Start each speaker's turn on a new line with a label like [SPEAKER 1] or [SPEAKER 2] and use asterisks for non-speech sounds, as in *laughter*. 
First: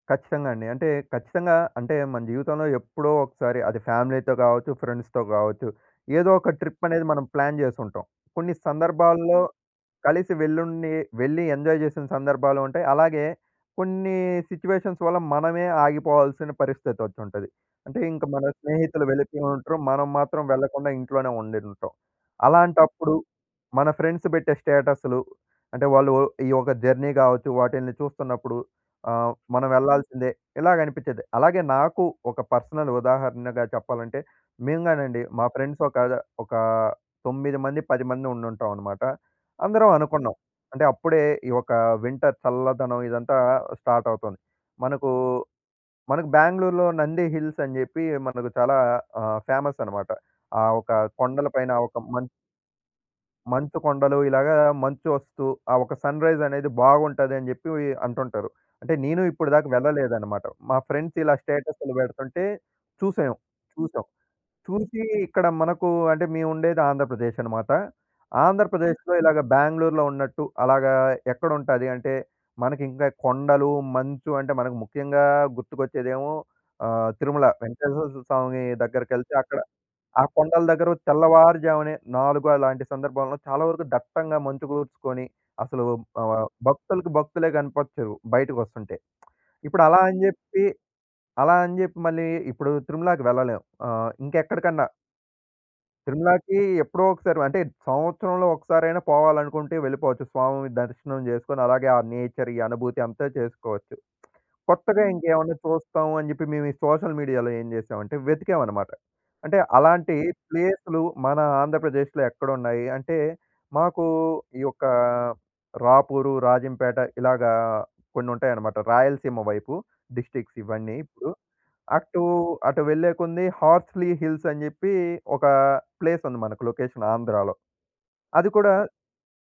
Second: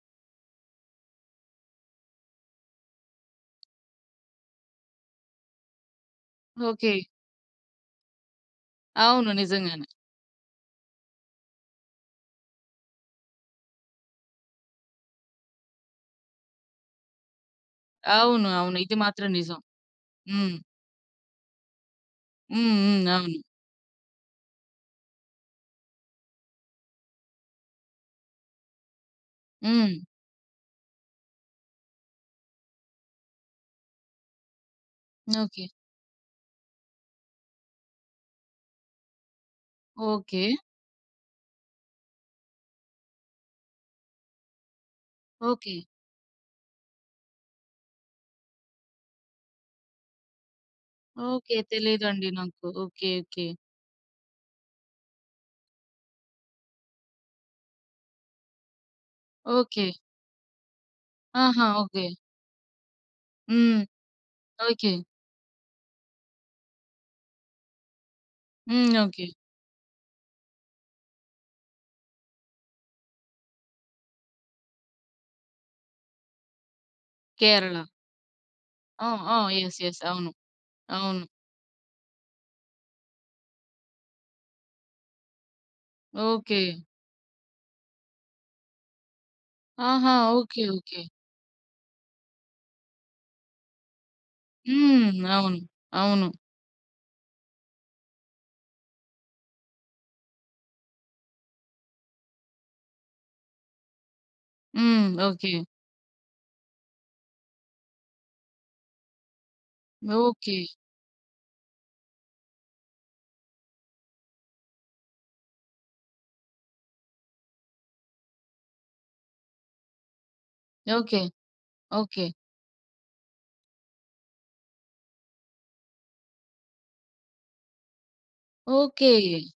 [SPEAKER 1] ఖచ్చితంగా అండి. అంటే ఖచ్చితంగా అంటే, మన జీవితంలో ఎప్పుడో ఒకసారి అది ఫ్యామిలీ‌తో కావచ్చు, ఫ్రెండ్స్‌తో కావచ్చు. ఏదో ఒక ట్రిప్
[SPEAKER 2] ఓకె.
[SPEAKER 1] అనేది మనం ప్లాన్ చేసుంటాం. కొన్ని
[SPEAKER 2] అవును.
[SPEAKER 1] సందర్భాల్లో
[SPEAKER 2] నిజంగానే.
[SPEAKER 1] కలిసి వెళ్లుండి వెళ్లి ఎంజాయ్ చేసిన సందర్భాలుంటాయి. అలాగే కొన్ని సిట్యుయేషన్స్ వల్ల మనమే ఆగిపోవాల్సిన పరిస్థితి వచ్చుంటది. అంటే ఇంక మన
[SPEAKER 2] అవును. అవును. ఇది
[SPEAKER 1] స్నేహితులు
[SPEAKER 2] మాత్రం
[SPEAKER 1] వెలిపోయి
[SPEAKER 2] నిజం.
[SPEAKER 1] ఉంటారు. మనం మాత్రం
[SPEAKER 2] హ్మ్.
[SPEAKER 1] వెళ్ళకుండా ఇంట్లోనే ఉండి ఉంటాం.
[SPEAKER 2] హుహు.
[SPEAKER 1] అలాంటప్పుడు
[SPEAKER 2] అవును.
[SPEAKER 1] మన ఫ్రెండ్స్ పెట్టే స్టేటస్లు అంటే వాళ్ళు ఒ ఈ యొక్క జర్నీ కావచ్చు, వాటిల్ని చూస్తున్నప్పుడు. ఆహ్, మనం
[SPEAKER 2] హ్మ్.
[SPEAKER 1] వెళ్ళాల్సిందే ఇలాగనిపించేది. అలాగే నాకు ఒక పర్సనల్ ఉదాహరణగా చెప్పాలంటే, మేము గానండి మా
[SPEAKER 2] ఓకె.
[SPEAKER 1] ఫ్రెండ్స్ ఒక ఒక తొమ్మిది మంది, 10 మంది ఉండుంటామన్నమాట. అందరం అనుకున్నాం.
[SPEAKER 2] ఓకె.
[SPEAKER 1] అంటే అప్పుడే ఈ యొక్క వింటర్ చల్లదనం ఇదంతా స్టార్ట్ అవుతుంది. మనకు
[SPEAKER 2] ఓకె.
[SPEAKER 1] మనకు బెంగుళూరులో నంది హిల్స్ అని చెప్పి మనకు చాలా ఆహ్, ఫేమస్ అనమాట. ఆ ఒక కొండల
[SPEAKER 2] ఓకె.
[SPEAKER 1] పైన ఒక మం
[SPEAKER 2] తెలీదండి నాకు, ఓకె, ఓకె.
[SPEAKER 1] మంచు కొండలు ఇలాగ మంచు వస్తు, ఆ ఒక సన్రైజ్ అనేది బాగుంటదని చెప్పి ఇ అంటుంటారు. అంటే నేను ఇప్పటి దాకా
[SPEAKER 2] ఓకె.
[SPEAKER 1] వెళ్ళలేదనమాట. మా ఫ్రెండ్స్ ఇలా
[SPEAKER 2] ఆహా!
[SPEAKER 1] స్టేటస్లు
[SPEAKER 2] ఓకె.
[SPEAKER 1] పెడుతుంటే చూసాం,
[SPEAKER 2] హ్మ్.
[SPEAKER 1] చూసాం.
[SPEAKER 2] ఓకె.
[SPEAKER 1] చూసి ఇక్కడ మనకు అంటే మేము ఉండేది ఆంధ్రప్రదేశ్ అనమాట.
[SPEAKER 2] హ్మ్.
[SPEAKER 1] ఆంధ్రప్రదేశ్‌లో
[SPEAKER 2] ఓకె.
[SPEAKER 1] ఇలాగ బెంగుళూరులో ఉన్నట్టు అలాగా ఎక్కడుంటది అంటే మనకి ఇంకా కొండలు, మంచు అంటే మనకు ముఖ్యంగా గుర్తుకొచ్చేదేమో ఆహ్, తిరుమల
[SPEAKER 2] కేరళ.
[SPEAKER 1] వెంకటేశ్వర స్వామి
[SPEAKER 2] ఆ!
[SPEAKER 1] దగ్గరకెళ్తే
[SPEAKER 2] ఆ!
[SPEAKER 1] అక్కడ
[SPEAKER 2] యెస్, యెస్.
[SPEAKER 1] ఆ
[SPEAKER 2] అవును.
[SPEAKER 1] కొండల దగ్గర
[SPEAKER 2] అవును.
[SPEAKER 1] తెల్లవారుజామునే 4 అలాంటి సందర్భాల్లో చాలా వరకు దట్టంగా మంచుకూర్చుకొని అసలు ఆహ్,
[SPEAKER 2] ఓకె.
[SPEAKER 1] భక్తులకు భక్తులే కనపచ్చారు, బయటకొస్తుంటే *smacks lips* ఇప్పుడు అలా
[SPEAKER 2] ఆహా!
[SPEAKER 1] అని
[SPEAKER 2] ఓకె.
[SPEAKER 1] చెప్పి,
[SPEAKER 2] ఓకె.
[SPEAKER 1] అలా అని చెప్పి మళ్ళీ ఇప్పుడు తిరుమలాకి వెళ్ళలేము. ఆహ్, ఇంకా ఎక్కడికన్నా.
[SPEAKER 2] హ్మ్. అవును. అవును.
[SPEAKER 1] తిరుమలాకి ఎప్పుడో ఒకసారి అంటే సంవత్సరంలో ఒక్కసారైనా పోవాలనుకుంటే వెళ్ళిపోవచ్చు. స్వామి దర్శనం చేసుకొని అలాగే ఆ నేచర్ ఈ అనుభూతి అంతా చేసుకోవచ్చు. కొత్తగా
[SPEAKER 2] హ్మ్. ఓకె.
[SPEAKER 1] ఇంకేమైనా చూస్తాం అని చెప్పి, మేము ఈ సోషల్ మీడియా‌లో ఏం చేసామంటే వెతికామన్నమాట. అంటే అలాంటి
[SPEAKER 2] ఓకె.
[SPEAKER 1] ప్లేసులు మన ఆంధ్రప్రదేశ్‌లో ఎక్కడున్నాయి? అంటే మాకు ఈ యొక్క రాపూరు, రాజంపేట ఇలాగ కొన్ని ఉంటాయన్నమాట. రాయలసీమ వైపు డిస్ట్రిక్ట్స్ ఇవన్నీ
[SPEAKER 2] ఓకె,
[SPEAKER 1] ఇప్పుడు అటు,
[SPEAKER 2] ఓకె.
[SPEAKER 1] అటు వెళ్ళేకొద్దీ హార్స్‌లి హిల్స్ అని చెప్పి, ఒక ప్లేస్ ఉంది మనకు లొకేషన్ ఆంధ్రాలో. అది కూడా
[SPEAKER 2] ఓకె.